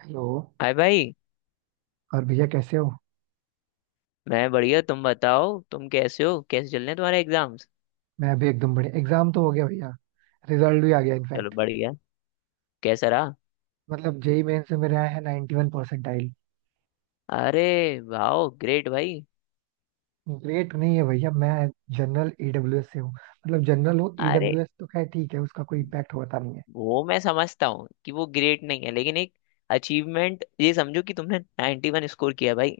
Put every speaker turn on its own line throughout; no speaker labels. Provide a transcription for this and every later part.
Hello.
Hi भाई।
और भैया कैसे हो?
मैं बढ़िया। तुम बताओ, तुम कैसे हो? कैसे चल रहे हैं तुम्हारे एग्जाम्स?
मैं अभी एकदम बढ़िया। एग्जाम तो हो गया भैया। रिजल्ट भी आ गया
चलो
इनफैक्ट।
बढ़िया। कैसा रहा?
मतलब जेई मेन से मेरे आए हैं 91 परसेंटाइल।
अरे वाह, ग्रेट भाई।
ग्रेट नहीं है भैया। मैं जनरल ईडब्ल्यूएस से हूँ, मतलब जनरल हूँ।
अरे,
ईडब्ल्यूएस तो खैर ठीक है, उसका कोई इम्पैक्ट होता नहीं है।
वो मैं समझता हूँ कि वो ग्रेट नहीं है, लेकिन एक अचीवमेंट ये समझो कि तुमने 91 स्कोर किया भाई।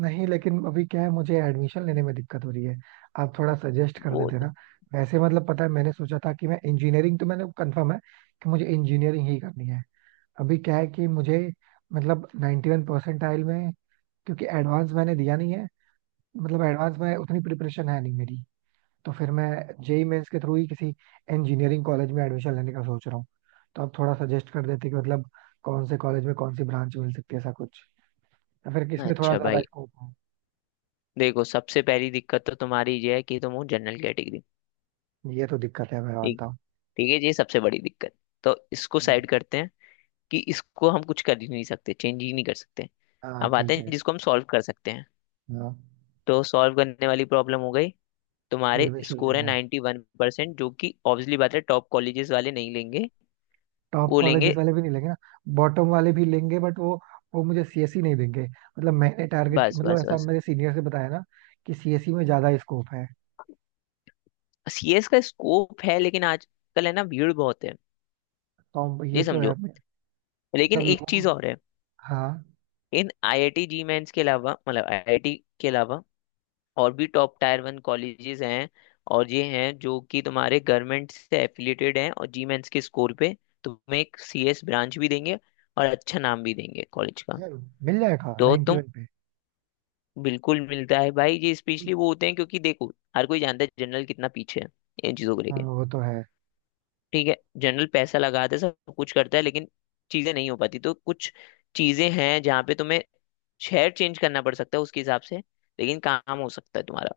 नहीं, लेकिन अभी क्या है, मुझे एडमिशन लेने में दिक्कत हो रही है। आप थोड़ा सजेस्ट कर
वो
देते ना।
तो।
वैसे मतलब पता है, मैंने सोचा था कि मैं इंजीनियरिंग, तो मैंने कंफर्म है कि मुझे इंजीनियरिंग ही करनी है। अभी क्या है कि मुझे, मतलब 91 परसेंटाइल में, क्योंकि एडवांस मैंने दिया नहीं है, मतलब एडवांस में उतनी प्रिपरेशन है नहीं मेरी। तो फिर मैं जेई मेंस के थ्रू ही किसी इंजीनियरिंग कॉलेज में एडमिशन लेने का सोच रहा हूँ। तो आप थोड़ा सजेस्ट कर देते कि मतलब कौन से कॉलेज में कौन सी ब्रांच मिल सकती है, ऐसा कुछ, या फिर किसमें थोड़ा
अच्छा
ज्यादा
भाई,
स्कोप है?
देखो सबसे पहली दिक्कत तो तुम्हारी ये है कि तुम हो जनरल कैटेगरी।
ये तो दिक्कत है, मैं
ठीक।
मानता हूँ।
ठीक है, ये सबसे बड़ी दिक्कत। तो इसको साइड करते हैं कि इसको हम कुछ कर ही नहीं सकते, चेंज ही नहीं कर सकते।
हाँ,
अब आते
ठीक
हैं
है।
जिसको हम सॉल्व कर सकते हैं।
हाँ।
तो सॉल्व करने वाली प्रॉब्लम हो गई। तुम्हारे
एडमिशन
स्कोर है
लेना है।
91% वन परसेंट, जो कि ऑब्वियसली बात है, टॉप कॉलेजेस वाले नहीं लेंगे।
टॉप
वो
कॉलेजेस
लेंगे।
वाले भी नहीं लेंगे ना? बॉटम वाले भी लेंगे, बट वो मुझे सीएसई नहीं देंगे, मतलब मैंने टारगेट,
बस,
मतलब
बस,
ऐसा
बस।
मेरे सीनियर से बताया ना कि सीएसई में ज्यादा स्कोप है।
सीएस का स्कोप है, लेकिन आजकल है ना, भीड़ बहुत है।
तो
ये
ये तो है
समझो। लेकिन
मतलब
एक चीज
लोग।
और है।
हाँ।
इन आईआईटी जी मेंस के अलावा, मतलब आईआईटी के अलावा और भी टॉप टायर वन कॉलेजेस हैं। और ये हैं जो कि तुम्हारे गवर्नमेंट से एफिलिएटेड हैं, और जी मेंस के स्कोर पे तुम्हें एक सीएस ब्रांच भी देंगे और अच्छा नाम भी देंगे कॉलेज का।
यार, मिल जाएगा
तो तुम।
91 पे?
बिल्कुल मिलता है भाई, ये स्पेशली वो होते हैं, क्योंकि देखो हर कोई जानता है जनरल कितना पीछे है इन चीजों को
हाँ,
लेके।
वो तो है।
ठीक है, जनरल पैसा लगाता है सब कुछ करता है, लेकिन चीजें नहीं हो पाती। तो कुछ चीजें हैं जहाँ पे तुम्हें शहर चेंज करना पड़ सकता है उसके हिसाब से, लेकिन काम हो सकता है तुम्हारा।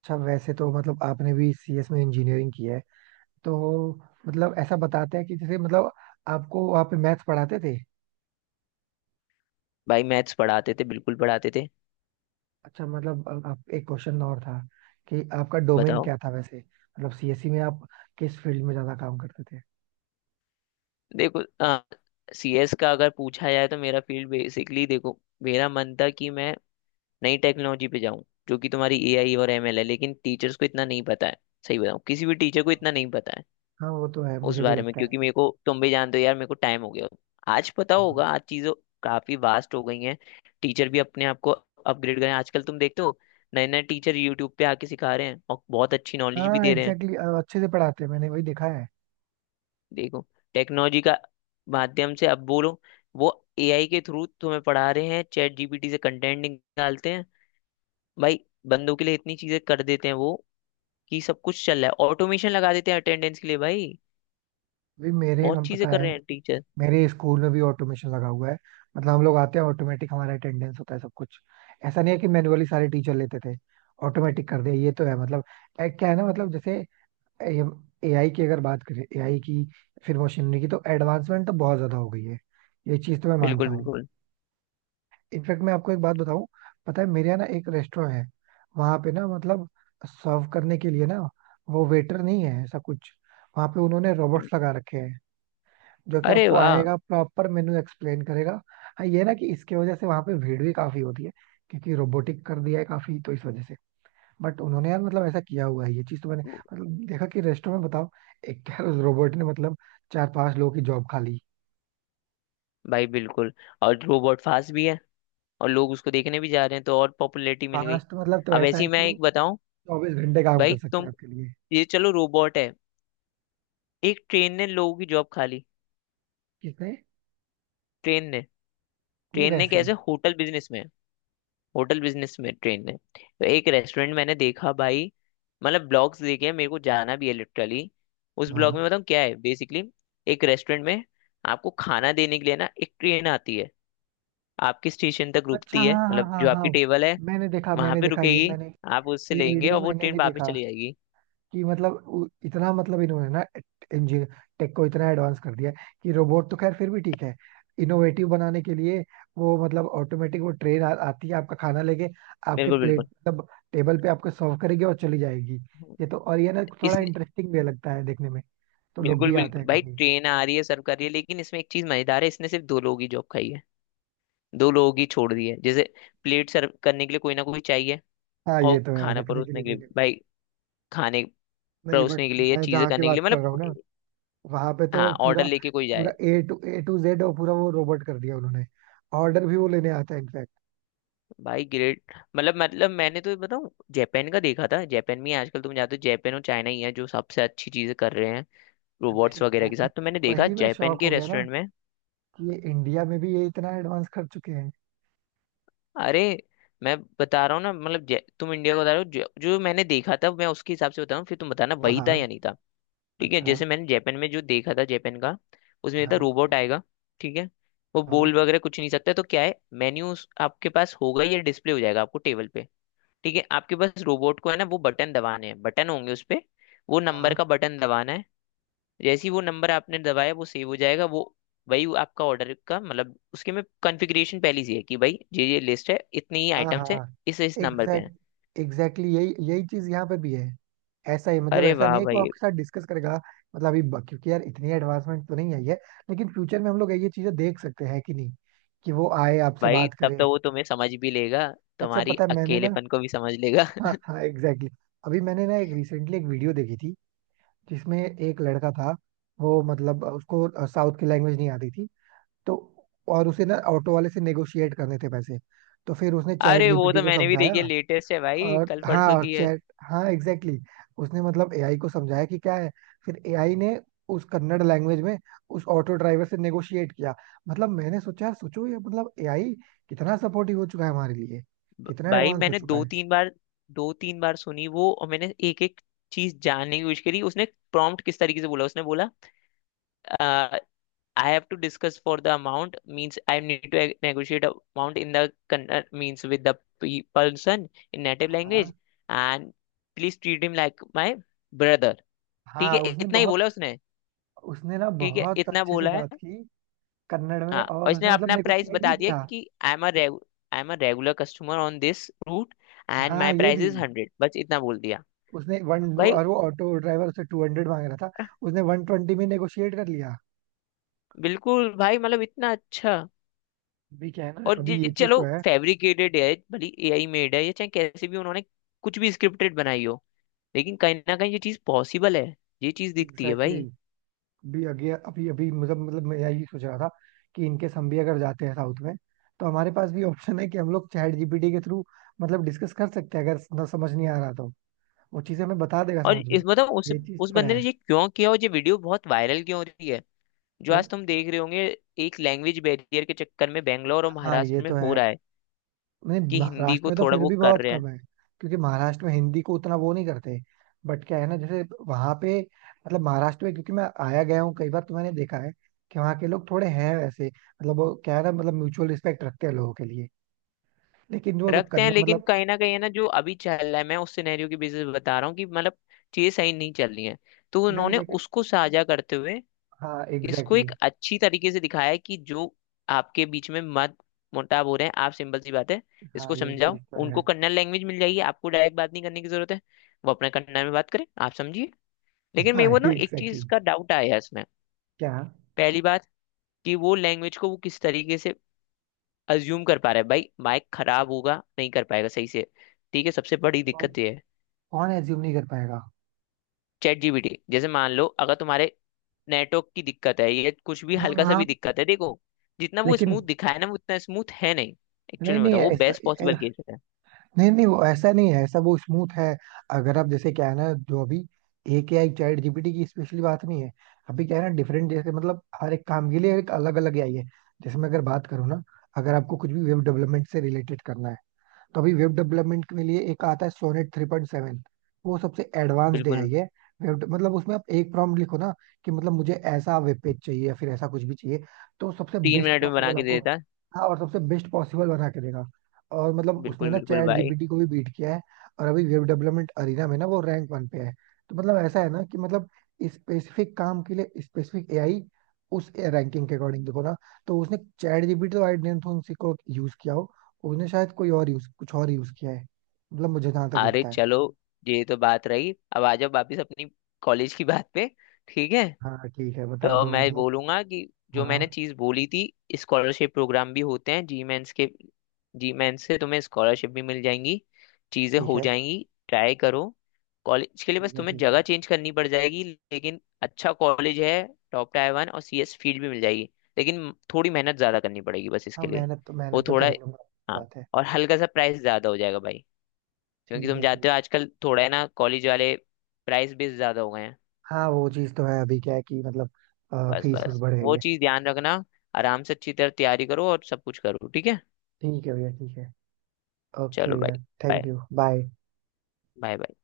अच्छा, वैसे तो मतलब आपने भी सीएस में इंजीनियरिंग की है तो, मतलब ऐसा बताते हैं कि जैसे, मतलब आपको वहाँ पे मैथ्स पढ़ाते थे?
भाई मैथ्स पढ़ाते थे, बिल्कुल पढ़ाते थे।
अच्छा, मतलब आप, एक क्वेश्चन और था कि आपका डोमेन
बताओ।
क्या था वैसे, मतलब सीएससी में आप किस फील्ड में ज्यादा काम करते थे?
देखो, सीएस का अगर पूछा जाए तो मेरा फील्ड बेसिकली, देखो मेरा मन था कि मैं नई टेक्नोलॉजी पे जाऊं, जो कि तुम्हारी एआई और एमएल है, लेकिन टीचर्स को इतना नहीं पता है। सही बताऊं, किसी भी टीचर को इतना नहीं पता है
हाँ, वो तो है,
उस
मुझे भी
बारे में,
लगता है
क्योंकि
ऐसा।
मेरे को, तुम भी जानते हो यार, मेरे को टाइम हो गया। आज पता होगा, आज चीज़ों काफी वास्ट हो गई हैं। टीचर भी अपने आप को अपग्रेड करें। आजकल तुम देखते हो, नए नए टीचर यूट्यूब पे आके सिखा रहे हैं और बहुत अच्छी नॉलेज भी
हाँ
दे रहे हैं।
एग्जैक्टली exactly, अच्छे से पढ़ाते हैं, मैंने वही देखा है।
देखो, टेक्नोलॉजी का माध्यम से अब बोलो, वो एआई के थ्रू तुम्हें पढ़ा रहे हैं, चैट जीपीटी से कंटेंट निकालते हैं भाई। बंदों के लिए इतनी चीजें कर देते हैं वो, कि सब कुछ चल रहा है, ऑटोमेशन लगा देते हैं अटेंडेंस के लिए भाई।
भी मेरे
बहुत
हम
चीजें
पता
कर
है,
रहे हैं टीचर।
मेरे स्कूल में भी ऑटोमेशन लगा हुआ है। मतलब हम लोग आते हैं, ऑटोमेटिक हमारा अटेंडेंस होता है, सब कुछ। ऐसा नहीं है कि मैनुअली सारे टीचर लेते थे, ऑटोमेटिक कर दिया। ये तो है मतलब। ए, क्या है ना, मतलब जैसे एआई की अगर बात करें, एआई की फिर मशीनरी की, तो एडवांसमेंट तो बहुत ज्यादा हो गई है। ये चीज तो मैं
बिल्कुल,
मानता हूँ।
बिल्कुल।
इनफैक्ट मैं आपको एक बात बताऊँ। पता है, मेरे यहाँ ना एक रेस्टोरेंट है। वहां पे ना मतलब सर्व करने के लिए ना, वो वेटर नहीं है, ऐसा कुछ। वहां पे उन्होंने
हम्म।
रोबोट्स लगा रखे हैं जो कि
अरे
आपको
वाह
आएगा, प्रॉपर मेनू एक्सप्लेन करेगा। हाँ ये ना, कि इसके वजह से वहां पे भीड़ भी काफी होती है क्योंकि रोबोटिक कर दिया है काफी, तो इस वजह से। बट उन्होंने यार, मतलब ऐसा किया हुआ है, ये चीज तो मैंने मतलब देखा कि रेस्टोरेंट में। बताओ, एक यार, उस रोबोट ने मतलब चार पांच लोगों की जॉब खा ली।
भाई। बिल्कुल, और रोबोट फास्ट भी है, और लोग उसको देखने भी जा रहे हैं तो और पॉपुलैरिटी मिल गई।
पांच तो मतलब, तो
अब
ऐसा
ऐसे ही
है कि
मैं
वो
एक बताऊं।
24 घंटे काम
भाई
कर सकते
तुम।
हैं आपके लिए।
ये चलो, रोबोट है। एक ट्रेन ने लोगों की जॉब खा ली।
किसने?
ट्रेन ने।
वो
ट्रेन ने
कैसे?
कैसे? होटल बिजनेस में। होटल बिजनेस में ट्रेन है, तो एक रेस्टोरेंट मैंने देखा भाई, मतलब ब्लॉग्स देखे हैं, मेरे को जाना भी है लिटरली। उस ब्लॉग
हाँ।
में बताऊँ क्या है बेसिकली। एक रेस्टोरेंट में आपको खाना देने के लिए ना, एक ट्रेन आती है, आपके स्टेशन तक
अच्छा,
रुकती है,
हाँ हाँ
मतलब
हाँ
जो
हाँ।
आपकी टेबल है
मैंने देखा,
वहां
मैंने
पे
देखा ये,
रुकेगी।
मैंने,
आप उससे
ये
लेंगे
वीडियो
और वो
मैंने
ट्रेन
भी
वापस
देखा
चली जाएगी।
कि मतलब इतना, मतलब इन्होंने ना इंजीनियर टेक को इतना एडवांस कर दिया है कि रोबोट तो खैर फिर भी ठीक है, इनोवेटिव बनाने के लिए। वो मतलब ऑटोमेटिक वो ट्रेन आती है, आपका खाना लेके आपके
बिल्कुल,
प्लेट,
बिल्कुल।
मतलब टेबल पे आपको सर्व करेगी और चली जाएगी। ये तो, और ये ना थोड़ा
इसने।
इंटरेस्टिंग भी लगता है देखने में, तो लोग
बिल्कुल
भी आते
बिल्कुल
हैं
भाई,
काफी।
ट्रेन आ रही है सर्व कर रही है, लेकिन इसमें एक चीज मजेदार है, इसने सिर्फ दो लोगों की जॉब खाई है। दो लोगों की छोड़ दी है, जैसे प्लेट सर्व करने के लिए कोई ना कोई चाहिए,
हाँ ये
और
तो है,
खाना
रखने के
परोसने
लिए
के
कोई
लिए
नहीं।
भाई। खाने
नहीं, बट
परोसने के लिए या
मैं
चीजें
जहाँ की
करने के लिए
बात कर
मतलब
रहा हूँ ना, वहां पे
हाँ,
तो
ऑर्डर
पूरा,
लेके कोई जाए।
पूरा ए टू जेड और पूरा वो रोबोट कर दिया उन्होंने, ऑर्डर भी वो लेने आता है।
भाई ग्रेट। मतलब मैंने तो बताऊँ, जापान का देखा था, जापान में ही आजकल तुम जाते हो, जापान और चाइना ही है जो सबसे अच्छी चीजें कर रहे हैं
नहीं
रोबोट्स वगैरह के
मैंने,
साथ। तो मैंने देखा
वही मैं
जापान
शौक
के
हो गया ना,
रेस्टोरेंट में।
कि ये इंडिया में भी ये इतना एडवांस कर चुके हैं।
अरे, मैं बता रहा हूँ ना, मतलब तुम इंडिया को बता रहे हो, जो मैंने देखा था मैं उसके हिसाब से बता रहा हूँ, फिर तुम बताना
हाँ
वही था
हाँ।
या नहीं था। ठीक है,
अच्छा,
जैसे मैंने जापान में जो देखा था जापान का, उसमें था
हाँ
रोबोट आएगा। ठीक है, वो
हाँ
बोल वगैरह कुछ नहीं सकता, तो क्या है, मेन्यू आपके पास होगा या डिस्प्ले हो जाएगा आपको टेबल पे। ठीक है, आपके पास रोबोट को है ना, वो बटन दबाने हैं, बटन होंगे उस पे, वो
हाँ
नंबर का बटन दबाना है। जैसे ही वो नंबर आपने दबाया वो सेव हो जाएगा, वो वही, वो आपका ऑर्डर का मतलब, उसके में कॉन्फ़िगरेशन पहले से है कि भाई ये लिस्ट है, इतनी ही
हाँ।
आइटम्स है,
हाँ
इस नंबर पे है।
एग्जैक्टली यही यही चीज यहाँ पे भी है। ऐसा ही, मतलब
अरे
ऐसा
वाह
नहीं है कि वो
भाई।
आपके साथ डिस्कस करेगा। मतलब अभी क्योंकि यार, इतनी एडवांसमेंट तो नहीं आई है, लेकिन फ्यूचर में हम लोग ये चीजें देख सकते हैं कि नहीं, कि वो आए आपसे
भाई
बात
तब
करे?
तो वो तुम्हें समझ भी लेगा,
अच्छा
तुम्हारी
पता है, मैंने ना,
अकेलेपन को भी समझ लेगा।
हाँ हाँ एग्जैक्टली। अभी मैंने ना, एक रिसेंटली एक वीडियो देखी थी जिसमें एक लड़का था। वो मतलब उसको साउथ की लैंग्वेज नहीं आती थी, तो और उसे ना ऑटो वाले से नेगोशिएट करने थे पैसे। तो फिर उसने चैट
अरे, वो
जीपीटी
तो
को
मैंने भी
समझाया।
देखी है, लेटेस्ट है भाई,
और
कल
हाँ,
परसों
और
की है।
चैट, हाँ एग्जैक्टली exactly, उसने मतलब एआई को समझाया कि क्या है। फिर एआई ने उस कन्नड़ लैंग्वेज में उस ऑटो ड्राइवर से नेगोशिएट किया। मतलब मैंने सोचा यार, सोचो ये, मतलब एआई कितना सपोर्टिव हो चुका है हमारे लिए, कितना
भाई
एडवांस हो
मैंने
चुका
दो
है।
तीन बार दो तीन बार सुनी वो, और मैंने एक एक चीज जानने की कोशिश करी। उसने प्रॉम्प्ट किस तरीके से बोला? उसने बोला, I have to discuss for the amount means I need to negotiate amount in the means with the person in native
हाँ
language and please treat him like my brother. ठीक
हाँ।
है,
उसने
इतना ही
बहुत,
बोला उसने।
उसने ना
ठीक है,
बहुत
इतना
अच्छे से
बोला है।
बात की कन्नड़ में,
हाँ, और
और
इसने
उसने मतलब
अपना प्राइस
नेगोशिएट भी
बता दिया
किया।
कि I am a regular customer on this route and
हाँ,
माई
ये
प्राइस
भी।
इज 100, बस इतना बोल दिया।
उसने वन,
भाई
और वो ऑटो ड्राइवर उससे 200 मांग रहा था, उसने 120 में नेगोशिएट कर लिया।
बिल्कुल, भाई मतलब इतना अच्छा।
अभी क्या है ना,
और
अभी
ये
ये चीज तो
चलो
है।
फैब्रिकेटेड है, भली एआई मेड है, या चाहे कैसे भी उन्होंने कुछ भी स्क्रिप्टेड बनाई हो, लेकिन कहीं ना कहीं ये चीज पॉसिबल है, ये चीज दिखती है
एग्जैक्टली
भाई।
exactly. अभी अभी अभी अभी मतलब मैं यही सोच रहा था कि इनकेस हम भी अगर जाते हैं साउथ में, तो हमारे पास भी ऑप्शन है कि हम लोग चैट जीपीटी के थ्रू मतलब डिस्कस कर सकते हैं, अगर ना समझ नहीं आ रहा तो वो चीजें हमें बता देगा
और
समझ में।
इस मतलब
ये चीज
उस
तो
बंदे ने
है।
ये क्यों किया? और ये वीडियो बहुत वायरल क्यों हो रही है, जो
क्यों?
आज तुम देख रहे होंगे? एक लैंग्वेज बैरियर के चक्कर में बेंगलोर और
हाँ, ये
महाराष्ट्र में
तो
हो
है।
रहा है
नहीं,
कि हिंदी
महाराष्ट्र
को
में तो
थोड़ा
फिर
वो
भी
कर
बहुत
रहे हैं।
कम है क्योंकि महाराष्ट्र में हिंदी को उतना वो नहीं करते। बट क्या है ना जैसे, वहां पे, मतलब महाराष्ट्र में, क्योंकि मैं आया गया हूँ कई बार तो मैंने देखा है कि वहाँ के लोग थोड़े हैं वैसे, मतलब वो क्या है ना, मतलब म्यूचुअल रिस्पेक्ट रखते हैं लोगों के लिए, लेकिन वो तो
रखते हैं,
करना
लेकिन
मतलब।
कहीं ना कहीं है ना, जो अभी चल रहा है, मैं उस सिनेरियो की बेसिस पे बता रहा हूँ कि मतलब चीजें सही नहीं चल रही हैं। तो
नहीं
उन्होंने
लेकिन,
उसको साझा करते हुए
हाँ
इसको
एग्जैक्टली exactly,
एक अच्छी तरीके से दिखाया है कि जो आपके बीच में मत मुटाव हो रहे हैं आप, सिंपल सी बात है,
हाँ
इसको
ये
समझाओ
चीज तो है।
उनको कन्नड़ लैंग्वेज मिल जाएगी, आपको डायरेक्ट बात नहीं करने की जरूरत है। वो अपने कन्नड़ में बात करें, आप समझिए। लेकिन
हाँ
मेरे को ना एक
एग्जैक्टली
चीज
exactly,
का डाउट आया इसमें।
क्या?
पहली बात, कि वो लैंग्वेज को वो किस तरीके से अज्यूम कर पा रहा है भाई, माइक खराब होगा, नहीं कर पाएगा सही से। ठीक है, सबसे बड़ी
तो
दिक्कत ये है।
कौन एज्यूम नहीं कर पाएगा?
चैट जीपीटी जैसे मान लो अगर तुम्हारे नेटवर्क की दिक्कत है, ये कुछ भी
हाँ
हल्का सा
हाँ।
भी दिक्कत है देखो। जितना वो
लेकिन,
स्मूथ दिखाया ना, वो उतना स्मूथ है नहीं।
नहीं
एक्चुअली मैं
नहीं
बताऊँ, वो
ऐसा,
बेस्ट पॉसिबल केस है।
नहीं नहीं, वो ऐसा नहीं है, ऐसा वो स्मूथ है। अगर आप जैसे, क्या है ना, जो अभी एक एआई चैट जीपीटी की स्पेशली बात नहीं है। अभी क्या है ना, डिफरेंट, जैसे मतलब हर एक काम के लिए एक अलग अलग एआई है। जैसे मैं अगर बात करूँ ना, अगर आपको कुछ भी वेब डेवलपमेंट से रिलेटेड करना है, तो अभी वेब डेवलपमेंट के लिए एक आता है, सोनेट 3.7। वो सबसे एडवांस्ड है
बिल्कुल।
ये। वेब, मतलब उसमें आप एक प्रॉम्प्ट लिखो ना कि मतलब मुझे ऐसा वेब पेज चाहिए, या फिर ऐसा कुछ भी चाहिए, तो सबसे
तीन
बेस्ट
मिनट में बना
पॉसिबल
के दे
आपको,
देता।
हाँ, और सबसे बेस्ट पॉसिबल बना के देगा। और मतलब उसने
बिल्कुल
ना
बिल्कुल
चैट
भाई।
जीपीटी को भी बीट किया है। और अभी वेब डेवलपमेंट अरीना में ना वो रैंक वन पे है। तो मतलब ऐसा है ना कि मतलब स्पेसिफिक काम के लिए स्पेसिफिक एआई, उस रैंकिंग के अकॉर्डिंग देखो ना। तो उसने चैट जीपीटी तो, आई डोंट थिंक, यूज किया हो। उसने शायद कोई और यूज, कुछ और यूज किया है, मतलब मुझे जहां तक
अरे
लगता है।
चलो, ये तो बात रही, अब आ जाओ वापिस अपनी कॉलेज की बात पे। ठीक है।
हाँ ठीक है, बता
तो
दो
मैं
मतलब।
बोलूंगा कि जो
हाँ,
मैंने चीज बोली थी, स्कॉलरशिप प्रोग्राम भी होते हैं जी मेंस के। जी मेंस से तुम्हें स्कॉलरशिप भी मिल जाएंगी, चीजें
ठीक
हो
है,
जाएंगी, ट्राई करो। कॉलेज के लिए बस
ठीक है
तुम्हें
ठीक है।
जगह चेंज करनी पड़ जाएगी। लेकिन अच्छा कॉलेज है, टॉप टायर वन, और सीएस फील्ड भी मिल जाएगी, लेकिन थोड़ी मेहनत ज्यादा करनी पड़ेगी बस
हाँ
इसके लिए।
मेहनत तो,
वो
मेहनत तो कर
थोड़ा।
ही लूंगा।
हाँ,
बात है।
और हल्का सा प्राइस ज्यादा हो जाएगा भाई, क्योंकि
ठीक
तुम
है,
जानते
ठीक।
हो आजकल थोड़ा है ना, कॉलेज वाले प्राइस भी ज्यादा हो गए हैं।
हाँ वो चीज तो है, अभी क्या है कि मतलब
बस
फीस उस
बस,
बढ़ गई
वो
है।
चीज ध्यान रखना। आराम से अच्छी तरह तैयारी करो और सब कुछ करो, ठीक है।
ठीक है भैया, ठीक है। ओके
चलो
भैया।
भाई। Bye,
thank you, bye.
Bye, bye.